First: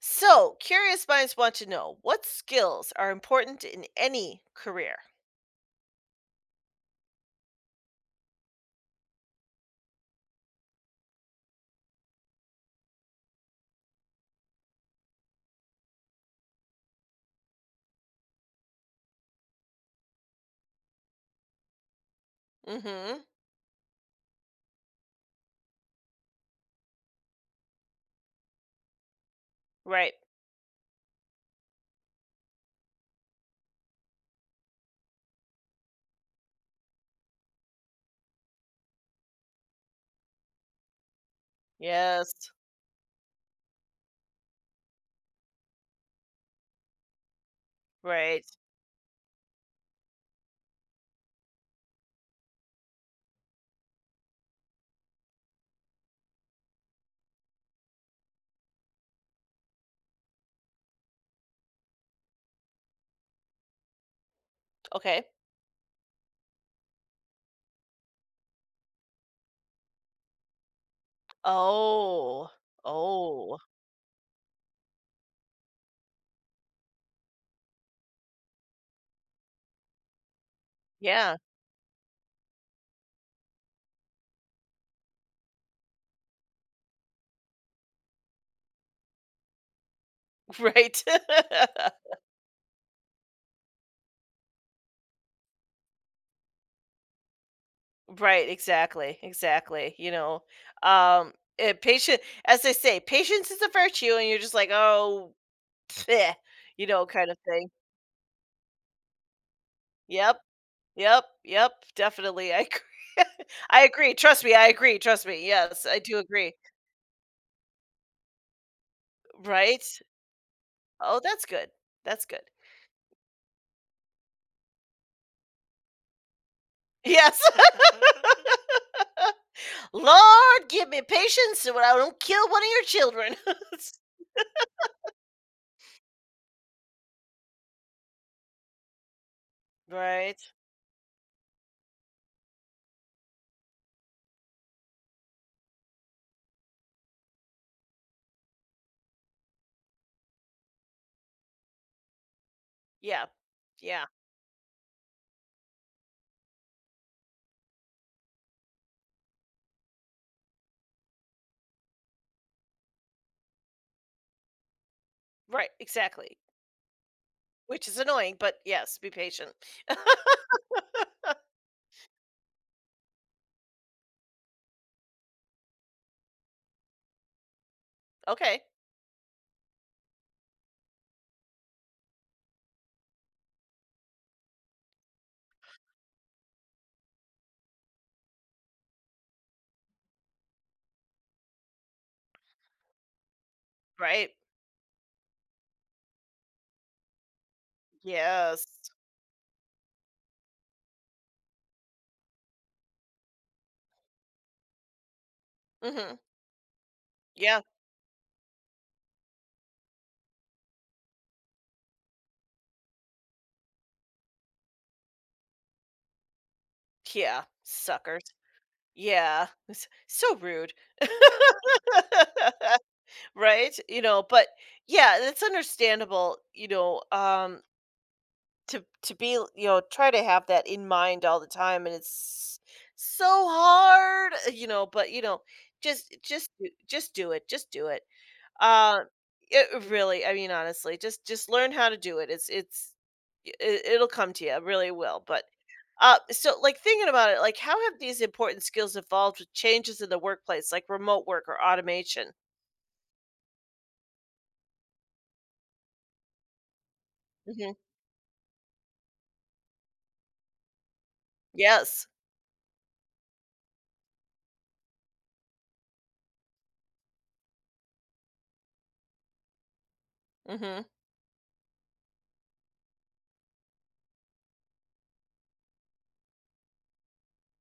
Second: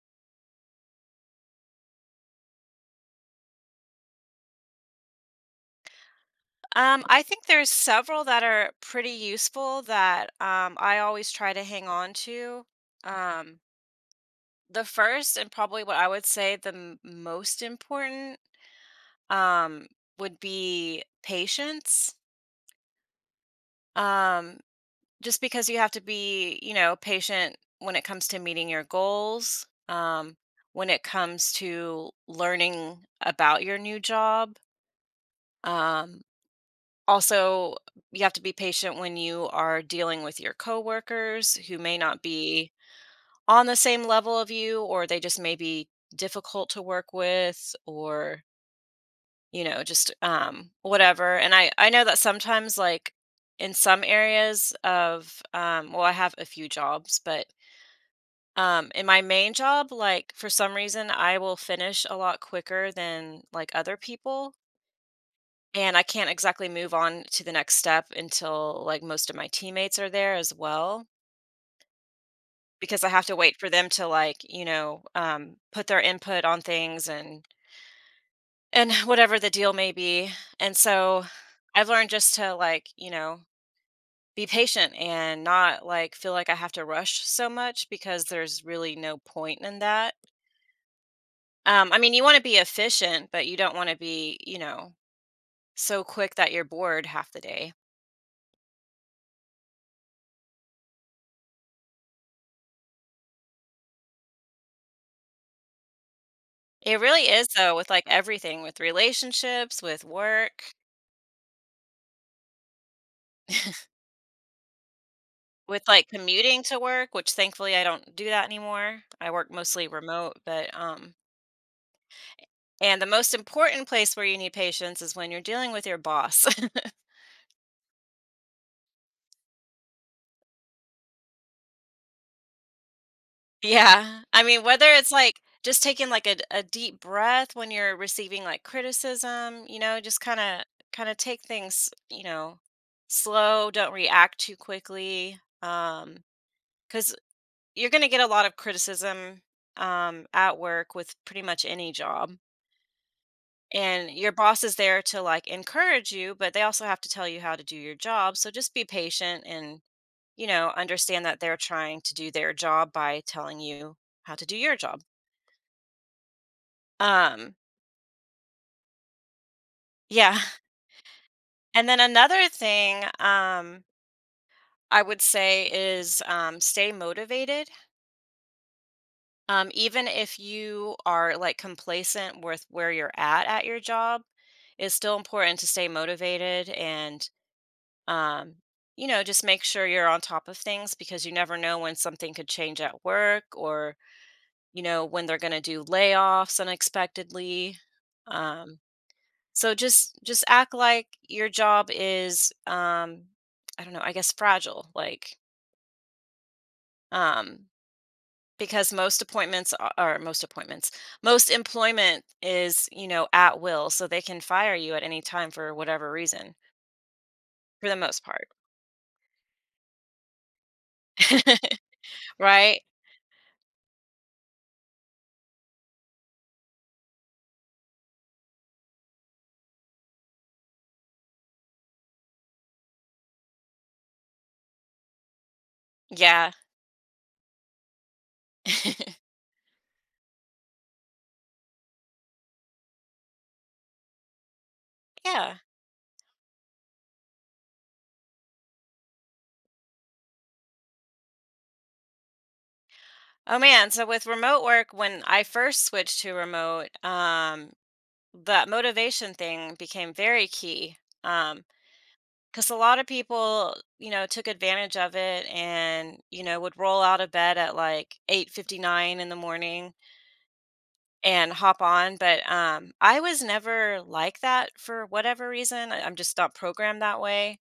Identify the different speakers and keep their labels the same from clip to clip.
Speaker 1: So, curious minds want to know what skills are important in any career?
Speaker 2: I think there's several that are pretty useful that I always try to hang on to. Um, the first and probably what I would say the most important um, would be patience.
Speaker 1: Mhm.
Speaker 2: Um, just because you have to be, patient when it comes to meeting your goals,
Speaker 1: Right.
Speaker 2: when it comes to learning about your new job. Um, Also, you have to be patient when you are dealing with your coworkers who may not
Speaker 1: Yes.
Speaker 2: be on the same level of you, or they just may be difficult to work with, or
Speaker 1: Right.
Speaker 2: you know, just whatever. And I know that sometimes, like in some areas of, well, I have a few jobs, but in my main job, like for some reason, I will finish a lot quicker than like other people.
Speaker 1: Okay.
Speaker 2: And I can't exactly move on to the next step until, like, most of my teammates are there as well,
Speaker 1: Oh.
Speaker 2: because I have to
Speaker 1: Oh.
Speaker 2: wait for them to, like, put their input on things and whatever the deal may be. And so
Speaker 1: Yeah.
Speaker 2: I've learned just to, like, be patient and not, like, feel like I have to rush so much because there's really no point in that.
Speaker 1: Right.
Speaker 2: I mean, you wanna be efficient, but you don't wanna be, so quick that you're bored half the day.
Speaker 1: Right, exactly. Exactly. Patient, as they say, patience is a virtue and you're just like, "Oh, eh,"
Speaker 2: It really
Speaker 1: kind of
Speaker 2: is
Speaker 1: thing.
Speaker 2: though with, like, everything, with relationships, with
Speaker 1: Yep.
Speaker 2: work,
Speaker 1: Yep. Yep. Definitely. I agree. I agree. Trust me. I agree. Trust me. Yes,
Speaker 2: with,
Speaker 1: I
Speaker 2: like,
Speaker 1: do agree.
Speaker 2: commuting to work, which thankfully I don't do that anymore. I work
Speaker 1: Right?
Speaker 2: mostly remote, but,
Speaker 1: Oh, that's good. That's good.
Speaker 2: and the most important place where you need patience is when you're dealing with your boss.
Speaker 1: Yes. Lord, give me patience so I don't kill one of your children.
Speaker 2: Yeah. I mean, whether it's, like, just taking, like, a deep breath when you're receiving, like, criticism, just
Speaker 1: Right?
Speaker 2: kinda take things, slow, don't react too quickly. Because. You're going to get a lot of criticism at work with pretty much any job.
Speaker 1: Yeah. Yeah.
Speaker 2: And your boss is there to like encourage you, but they also have to tell you how to do your job. So just be patient and, understand that they're trying to do their job by telling you how to do your job.
Speaker 1: Right. Exactly.
Speaker 2: Um,
Speaker 1: Which is annoying, but yes, be patient.
Speaker 2: yeah. And then another thing I would say is stay motivated.
Speaker 1: Okay.
Speaker 2: Even if you are like complacent with where you're at your job, it's still important to stay motivated and, um, just make sure you're on top of things because you never know when something could change at work or,
Speaker 1: Right.
Speaker 2: when they're going to do layoffs unexpectedly.
Speaker 1: Yes.
Speaker 2: Um, so just act like your job is I don't know, I guess fragile. Like
Speaker 1: Hmm.
Speaker 2: um,
Speaker 1: Yeah.
Speaker 2: because most appointments a- are or most appointments most employment is at will so they can fire you at any time for whatever reason
Speaker 1: Yeah.
Speaker 2: for the
Speaker 1: Suckers.
Speaker 2: most part.
Speaker 1: Yeah. It's so rude.
Speaker 2: Right.
Speaker 1: Right? You know, but yeah, it's understandable, you know, to be, you know, try to have that in mind all the time, and it's so hard, you know, but you know,
Speaker 2: Yeah.
Speaker 1: just do it uh Really, I mean, honestly, just learn how to do it. It's it'll come to you, it really will. But
Speaker 2: Yeah.
Speaker 1: so, like, thinking about it, like, how have these important skills evolved with changes in the workplace, like remote work or automation?
Speaker 2: Oh man, so with remote work, when I first switched to remote,
Speaker 1: Hmm.
Speaker 2: that motivation thing became very key, um
Speaker 1: Yes.
Speaker 2: because a lot of people, took advantage of it and, would roll out of bed at like 8:59 in the morning
Speaker 1: Hmm.
Speaker 2: and hop on, but, I was never like that for whatever reason. I'm just not programmed that way,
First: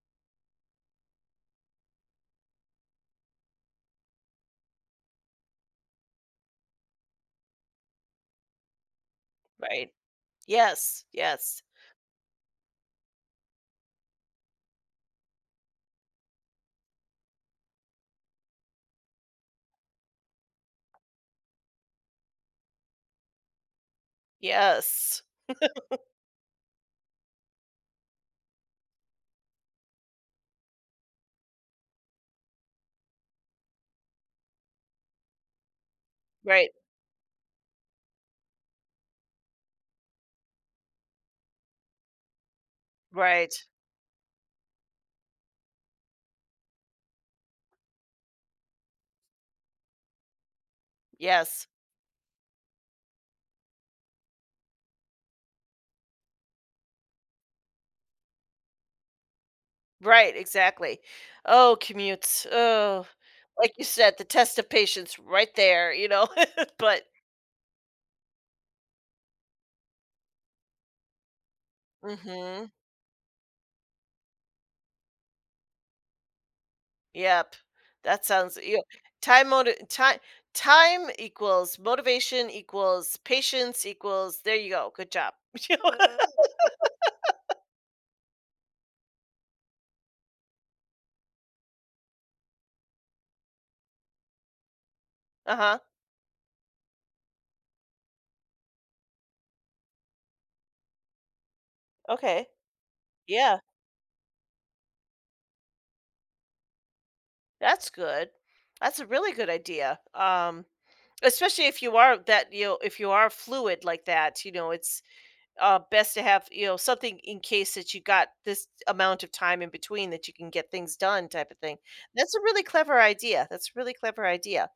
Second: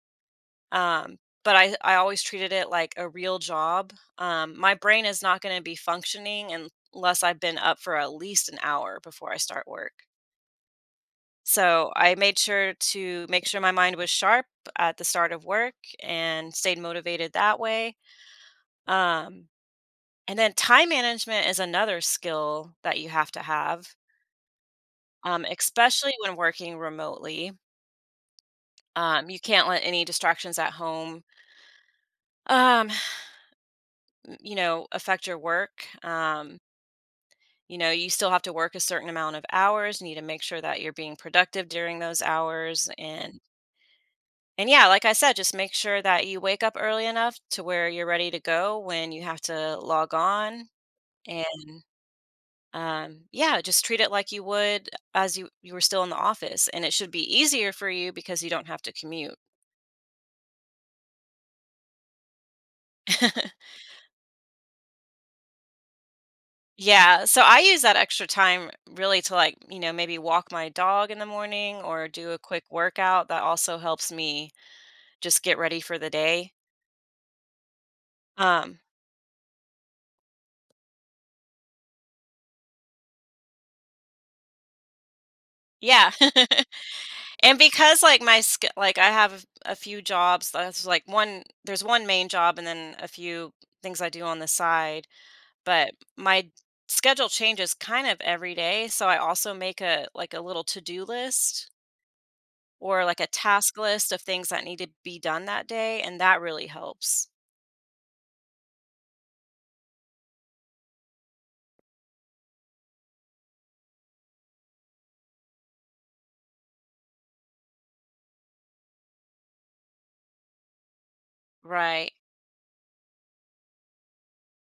Speaker 2: um, but I always treated it like a real job. My brain is not gonna be functioning un unless I've been up for at least an hour before I start
Speaker 1: Right.
Speaker 2: work,
Speaker 1: Yes. Yes.
Speaker 2: so I made sure to make sure my mind was sharp at the start of work and stayed motivated that way. um, and then time management is another skill that you have to have,
Speaker 1: Yes.
Speaker 2: especially when working remotely. You can't let any distractions at home, um, affect your work.
Speaker 1: Right.
Speaker 2: You still have to work a certain amount of hours. You need to make sure that you're being productive during those hours. And
Speaker 1: Right.
Speaker 2: yeah, like I said, just make sure that you wake up early enough to where you're ready to go when you have to log on.
Speaker 1: Yes.
Speaker 2: And yeah, just treat it like you would as you were still in the office. And it should be easier for you because you don't have to commute.
Speaker 1: Right, exactly. Oh, commutes. Oh, like you said, the test of patience right there, you know. But
Speaker 2: Yeah, so I use that extra time really to like, maybe walk my dog in the morning or do a quick
Speaker 1: mhm.
Speaker 2: workout. That also helps me just get ready for the day.
Speaker 1: Yep. That sounds
Speaker 2: Um,
Speaker 1: you Time, motive time time equals motivation equals patience equals, there you go. Good job. You know?
Speaker 2: yeah. And because like my sk like I have a few jobs, that's like one there's one main job and then a few things I do on the side,
Speaker 1: Uh-huh.
Speaker 2: but my schedule changes kind of every day, so I also make a little to-do list
Speaker 1: Okay.
Speaker 2: or like a
Speaker 1: Yeah.
Speaker 2: task list of things that need to be done that day, and that really helps.
Speaker 1: That's good. That's a really good idea. Especially if you are that, you know, if you are fluid like that, you know, it's best to have, you know, something in case that you got this amount of time in between that you can get things done, type of thing.
Speaker 2: Right.
Speaker 1: That's a really clever idea, that's a really clever idea.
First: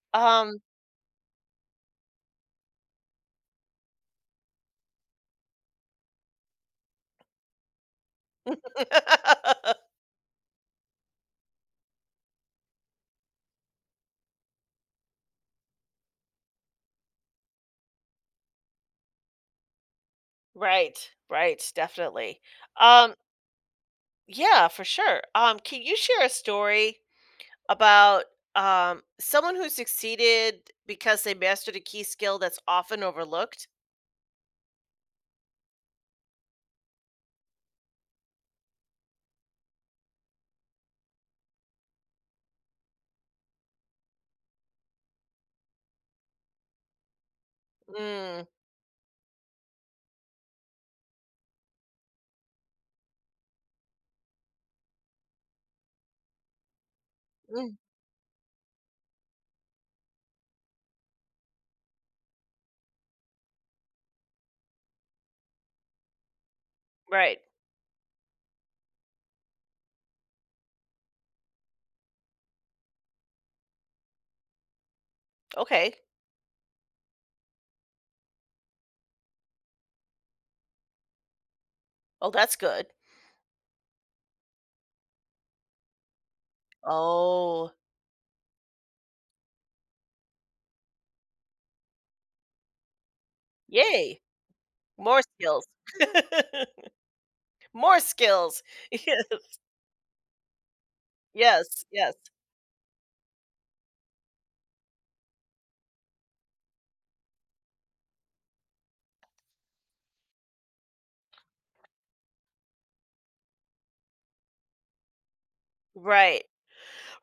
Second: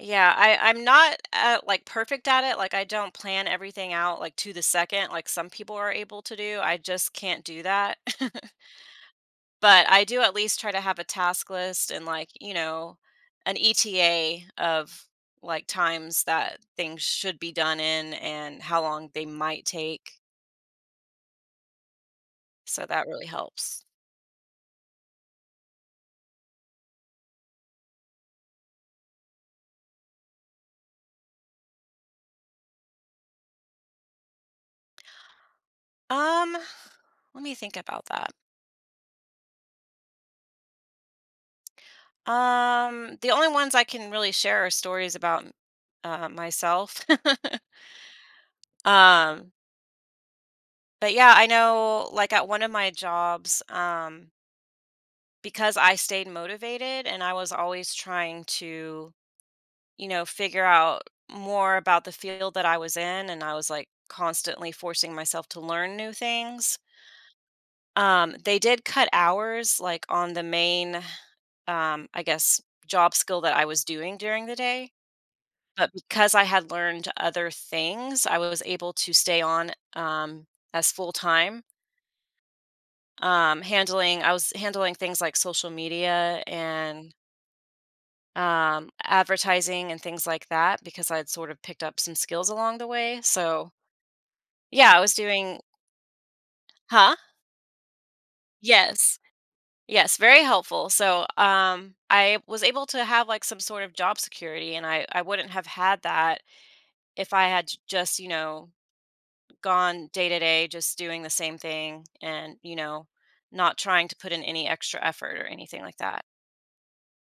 Speaker 2: Yeah, I
Speaker 1: um
Speaker 2: I'm not like perfect at it. Like I don't plan everything out like to the second like some people are able to do. I just can't do that. But I do at least try to have a task list and like, an ETA of like times that things should be done in and how long they might take.
Speaker 1: right, right, definitely.
Speaker 2: So that
Speaker 1: um
Speaker 2: really helps.
Speaker 1: yeah, for sure. Can you share a story about someone who succeeded because they mastered a key skill that's often overlooked?
Speaker 2: Um, Let me think about that. The only ones I can really share are stories about myself.
Speaker 1: Mm.
Speaker 2: um, but yeah, I know like at one of my jobs, because I stayed motivated and I was
Speaker 1: Mm.
Speaker 2: always trying to, figure out more about the field that I was in and I was like constantly forcing myself to learn new things.
Speaker 1: Right.
Speaker 2: They did cut hours like on the main I guess job skill that I was doing during the day. But
Speaker 1: Okay.
Speaker 2: because I had learned other things, I was able to stay on, as full-time,
Speaker 1: Oh, that's good.
Speaker 2: handling I was handling things like social media and,
Speaker 1: Oh.
Speaker 2: advertising and things like that because I'd sort of picked up some skills along the way, so
Speaker 1: Yay.
Speaker 2: yeah, I was
Speaker 1: More
Speaker 2: doing.
Speaker 1: skills.
Speaker 2: Huh?
Speaker 1: More skills.
Speaker 2: Yes. Yes, very helpful, so,
Speaker 1: Yes, yes, yes.
Speaker 2: I was able to have, like, some sort of job security, and I wouldn't have had that if I had j just, gone day to day just doing the same thing and, not trying to put in any extra effort or anything like that.
Speaker 1: Right,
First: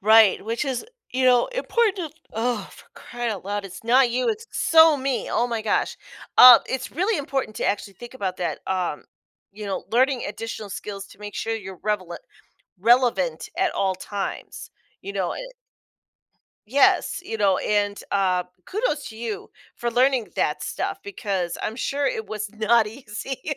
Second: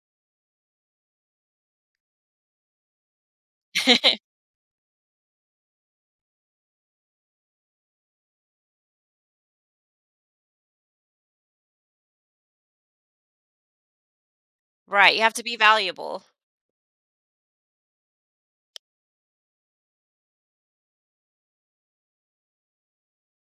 Speaker 1: right, which is, you know, important to, oh, for crying out loud, it's not you, it's so me, oh my gosh. It's really important to actually think about that, you know, learning additional skills to make sure you're relevant, relevant at all times, you
Speaker 2: Right, you
Speaker 1: know.
Speaker 2: have
Speaker 1: And
Speaker 2: to be valuable.
Speaker 1: yes, you know, and, kudos to you for learning that stuff, because I'm sure it was not easy.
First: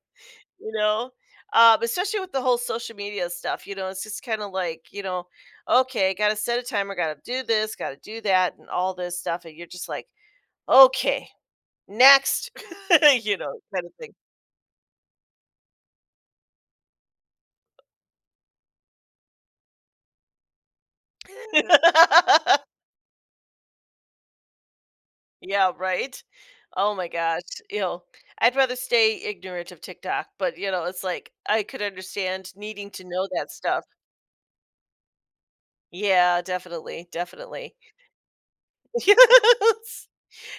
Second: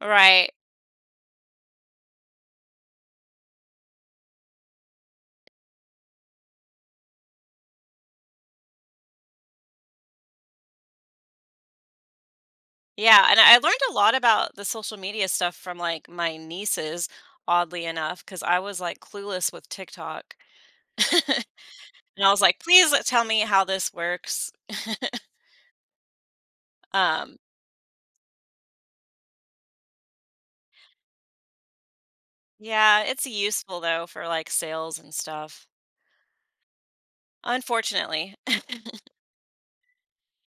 Speaker 2: Right.
Speaker 1: You know, especially with the whole social media stuff, you know, it's just kind of like, you know, okay, gotta set a timer, gotta do this, gotta do that, and all this stuff, and you're just like, okay, next.
Speaker 2: Yeah,
Speaker 1: you
Speaker 2: and
Speaker 1: know
Speaker 2: I learned
Speaker 1: kind of
Speaker 2: a
Speaker 1: thing
Speaker 2: lot about the social media stuff from, like, my nieces, oddly enough, because I was, like, clueless with TikTok. And I was like, "Please tell me how this works."
Speaker 1: Yeah, right. Oh my
Speaker 2: Um,
Speaker 1: gosh. You know, I'd rather stay ignorant of TikTok, but, you know, it's like, I could understand needing
Speaker 2: yeah,
Speaker 1: to
Speaker 2: it's
Speaker 1: know that
Speaker 2: useful
Speaker 1: stuff.
Speaker 2: though for, like, sales and stuff,
Speaker 1: Yeah, definitely, definitely.
Speaker 2: unfortunately.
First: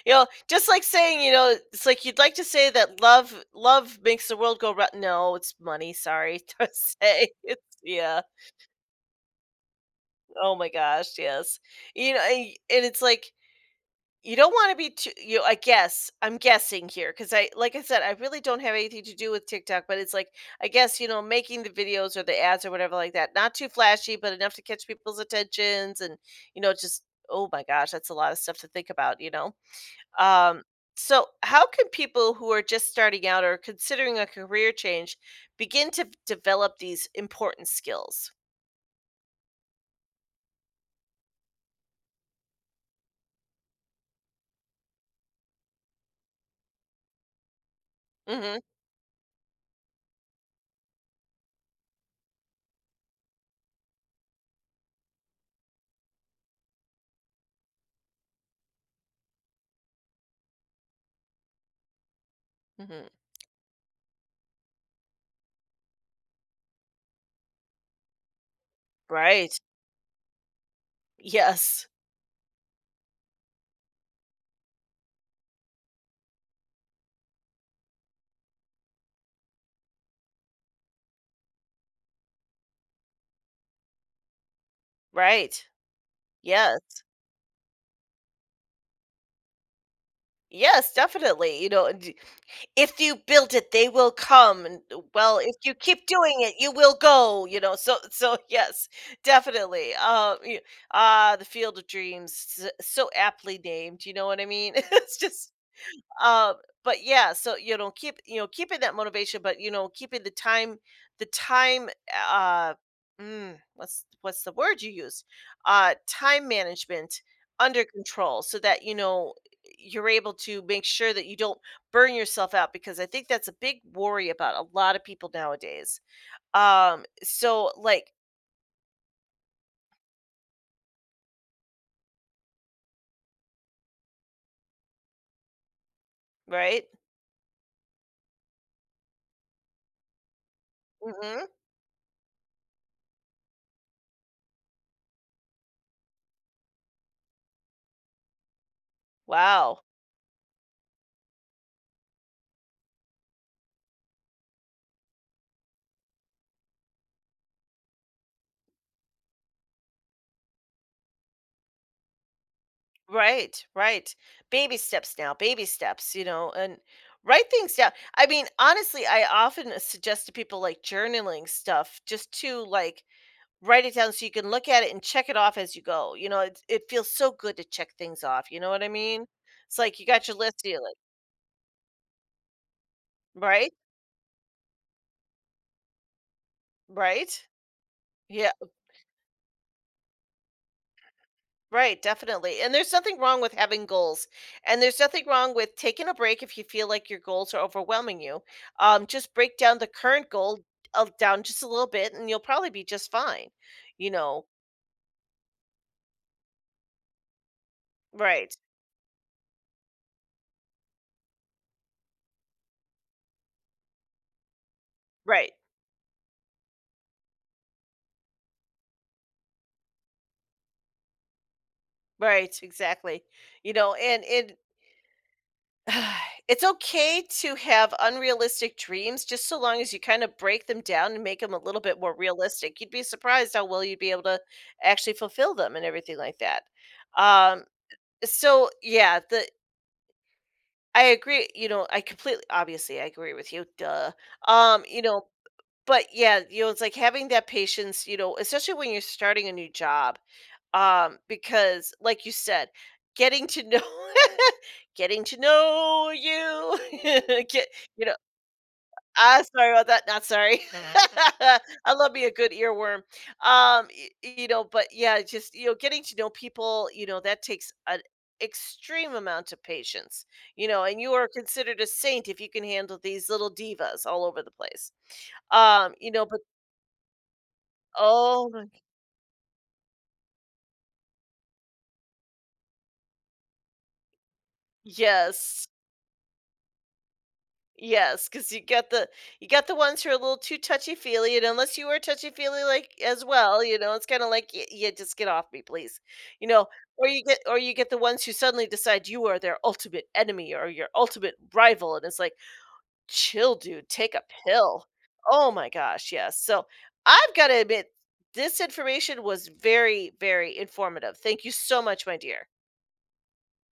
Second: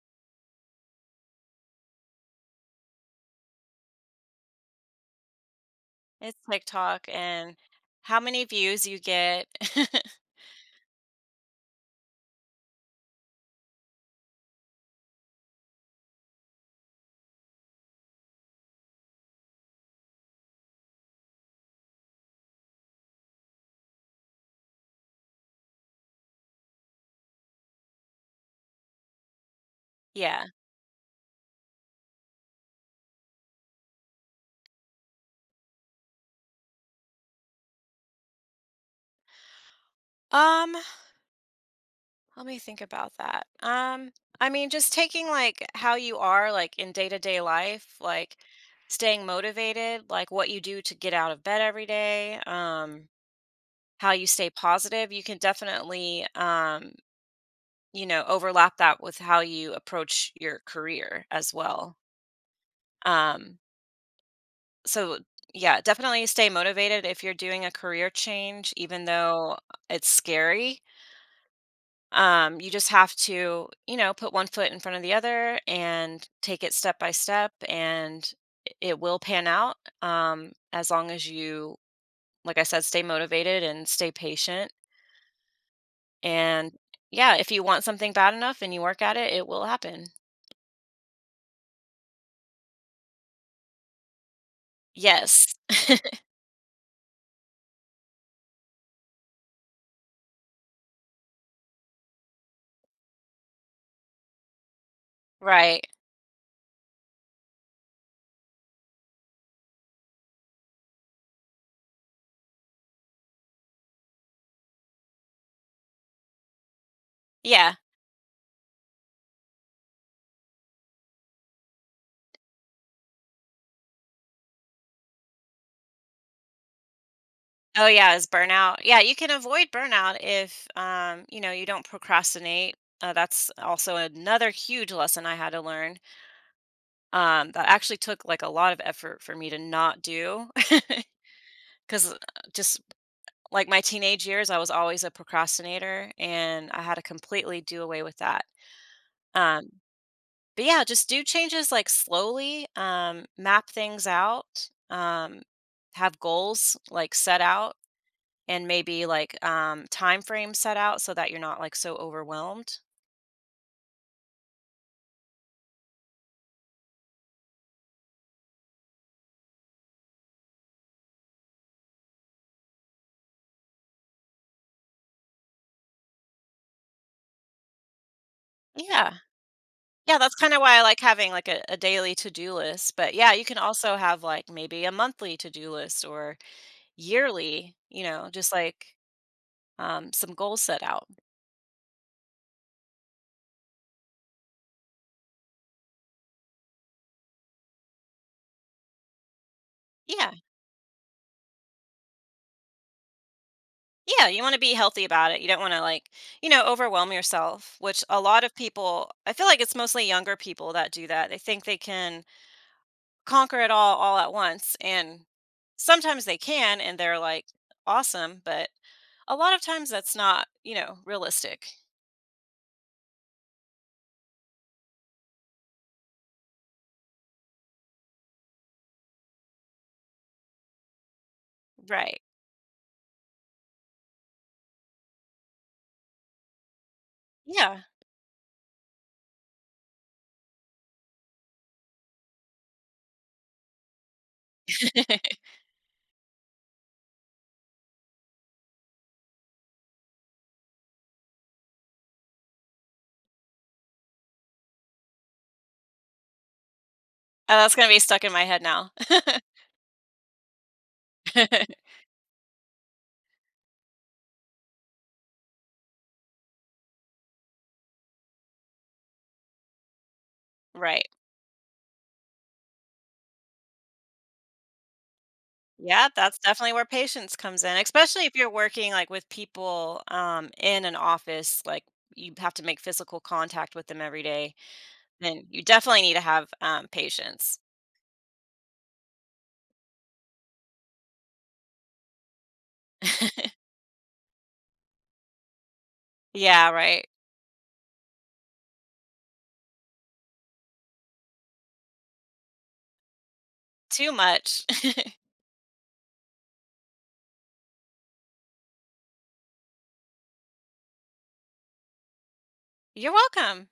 Speaker 1: You know, just like saying, you know, it's like you'd like to say that love makes the world go round. No, it's money.
Speaker 2: It's
Speaker 1: Sorry to
Speaker 2: TikTok
Speaker 1: say.
Speaker 2: and
Speaker 1: It's yeah.
Speaker 2: how many views you get.
Speaker 1: Oh my gosh. Yes. You know, and it's like, you don't want to be too. You know, I guess I'm guessing here because I, like I said, I really don't have anything to do with TikTok. But it's like, I guess, you know, making the videos or the ads or whatever like that, not too flashy, but enough to catch people's attentions and, you know, just, oh my gosh, that's a lot of stuff to think about. You know.
Speaker 2: Yeah.
Speaker 1: Um, so, how can people who are just starting out or considering a career change begin to develop these important skills?
Speaker 2: Um, Let me think about that. I mean, just taking like how you are like in day-to-day life, like
Speaker 1: Hmm.
Speaker 2: staying motivated, like what you do to get out of bed every day, how you stay positive, you can definitely overlap that with how you approach your career as well.
Speaker 1: Hmm.
Speaker 2: Um So, yeah, definitely stay motivated if you're doing a career change, even
Speaker 1: Right.
Speaker 2: though it's scary.
Speaker 1: Yes.
Speaker 2: You just have to, put one foot in front of the other and take it step by step, and it will pan out as long as you, like I said, stay motivated and stay patient.
Speaker 1: Right.
Speaker 2: And
Speaker 1: Yes.
Speaker 2: yeah, if you want something bad enough and you work at it, it will happen.
Speaker 1: Yes, definitely. You know, if you build it, they will come. And well,
Speaker 2: Yes.
Speaker 1: if you keep doing it, you will go. You know, so yes, definitely. The field of dreams, so aptly named. You know what I mean? It's just
Speaker 2: Right.
Speaker 1: uh, but yeah, so, you know, keep, you know, keeping that motivation, but, you know, keeping the time, the time. Uh, what's the word you use? Time management
Speaker 2: Yeah.
Speaker 1: under control, so that, you know, you're able to make sure that you don't burn yourself out, because I think that's a big worry about a lot of people nowadays. So,
Speaker 2: Oh
Speaker 1: like,
Speaker 2: yeah, is burnout. Yeah, you can avoid burnout if you know, you don't procrastinate. That's also another huge lesson I had to learn.
Speaker 1: right?
Speaker 2: That actually took like a lot of effort for me to not do
Speaker 1: Hmm.
Speaker 2: because just like my teenage years, I was always a procrastinator and I had to completely do away with that. Um,
Speaker 1: Wow.
Speaker 2: but yeah, just do changes like slowly, map things out, have goals like set out and maybe like time frame set out so that you're not like so overwhelmed.
Speaker 1: Right, right. Baby steps now, baby steps, you know, and write things down. I mean, honestly, I often suggest to people, like, journaling stuff, just to, like, write it down so you can look at it and check it off as you go. You know, it feels so good to check things off. You know what I
Speaker 2: Yeah,
Speaker 1: mean? It's like you
Speaker 2: yeah,
Speaker 1: got
Speaker 2: that's
Speaker 1: your
Speaker 2: kind of
Speaker 1: list, you
Speaker 2: why I
Speaker 1: like,
Speaker 2: like having like a daily to-do list, but yeah, you can
Speaker 1: right,
Speaker 2: also have like maybe a monthly to-do list or
Speaker 1: right.
Speaker 2: yearly, just
Speaker 1: Yeah,
Speaker 2: like some goals set out.
Speaker 1: right, definitely. And there's nothing wrong with having goals. And there's nothing wrong with taking a break if you feel like your goals are overwhelming you. Just break down the current
Speaker 2: Yeah,
Speaker 1: goal, down just a little bit, and you'll probably be just fine. You
Speaker 2: yeah, you
Speaker 1: know,
Speaker 2: want to be healthy about it. You don't want to like, overwhelm yourself, which a lot of
Speaker 1: right,
Speaker 2: people, I feel like it's mostly younger people that do that. They think they can conquer it all at once, and
Speaker 1: right,
Speaker 2: sometimes they can and they're like awesome, but a lot of times that's not, realistic.
Speaker 1: right, exactly. You know, and it, it's okay to have unrealistic dreams just so long as you kind of break them down and make them a little bit more
Speaker 2: Right.
Speaker 1: realistic. You'd be surprised how well you'd be able to actually fulfill them and everything like that. Um.
Speaker 2: Yeah.
Speaker 1: So yeah, the I agree, you know, I completely obviously I agree with you. Duh. You know, but yeah, you know, it's like having that patience, you know, especially when you're starting a new job. Because like you said, getting to know getting to know you. Get
Speaker 2: That's going to be
Speaker 1: you.
Speaker 2: stuck in my head now.
Speaker 1: Ah, sorry about that, not sorry. I love me a good earworm. Y You know, but yeah, just, you know, getting to know people, you know, that takes an extreme amount of patience, you know, and
Speaker 2: Right.
Speaker 1: you are considered a saint if you can handle these little divas all over the place.
Speaker 2: Yeah,
Speaker 1: You know,
Speaker 2: that's
Speaker 1: but
Speaker 2: definitely where patience comes in, especially if
Speaker 1: oh
Speaker 2: you're
Speaker 1: my
Speaker 2: working like with people in an office. Like you have to make physical contact with them every day, then you
Speaker 1: yes.
Speaker 2: definitely need to have patience.
Speaker 1: Yes, because you got the ones who are a little too touchy feely, and unless you are touchy feely like as well, you know, it's kind of like, yeah, just get off me, please, you know.
Speaker 2: Yeah,
Speaker 1: Or
Speaker 2: right.
Speaker 1: you get the ones who suddenly decide you are their ultimate enemy or your ultimate rival, and it's like, chill, dude,
Speaker 2: Too
Speaker 1: take a
Speaker 2: much.
Speaker 1: pill. Oh my gosh, yes. So I've got to admit, this information was very very informative. Thank you so much, my dear.
Speaker 2: You're welcome.